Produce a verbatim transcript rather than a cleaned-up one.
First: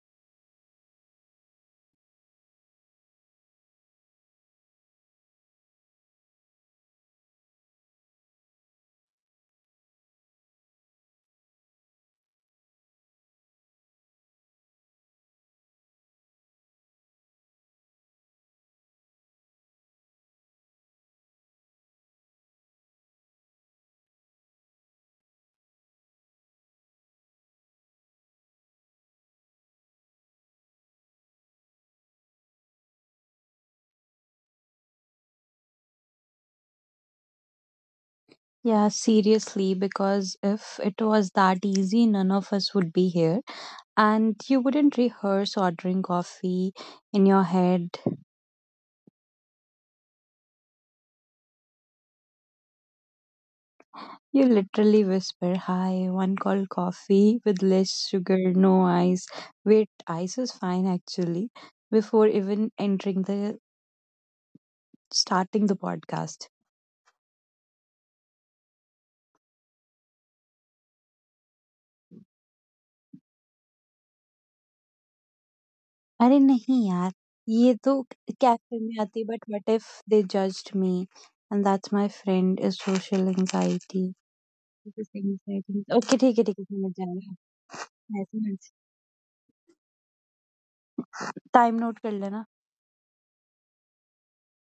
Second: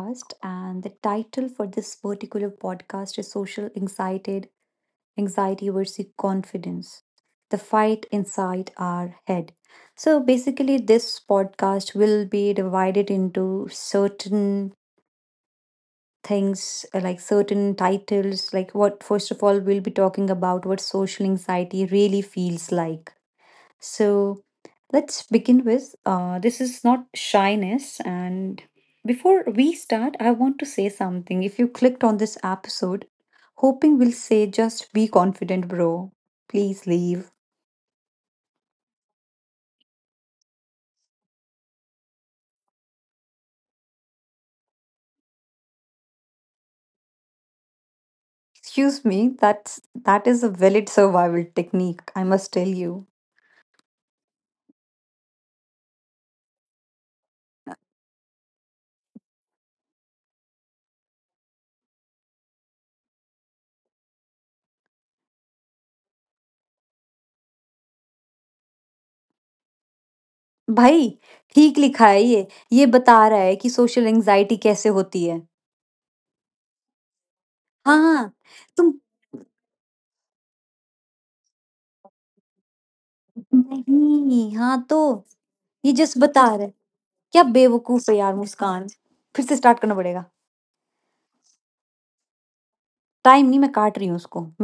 And the title for this particular podcast is Social Anxiety, Anxiety versus Confidence. The fight inside our head. So basically this podcast will be divided into certain things uh, like certain titles, like what, first of all, we'll be talking about what social anxiety really feels like. So let's begin with uh, this is not shyness. And before we start, I want to say something. If you clicked on this episode hoping will say just be confident, bro, please leave. Yeah, seriously, because if it was that easy, none of us would be here. And you wouldn't rehearse ordering coffee in your head. Excuse me, that's that is a valid survival technique, I must tell you. You literally whisper, "Hi, one cold coffee with less sugar, no ice. Wait, ice is fine actually," before even entering the starting the podcast. भाई, ठीक लिखा है ये, ये बता रहा है कि सोशल एंजाइटी कैसे होती है। अरे नहीं यार, ये तो हाँ, कैफे तुम में आती, but what if they judged me, and that's my friend is social anxiety. नहीं। हाँ तो ओके, ये जस्ट ठीक है, बता ठीक है रहा है। समझ क्या जाएँगे। बेवकूफ है ऐसे यार ही मुस्कान! फिर से स्टार्ट करना पड़ेगा। टाइम नोट कर लेना। टाइम नहीं, मैं काट रही हूँ उसको।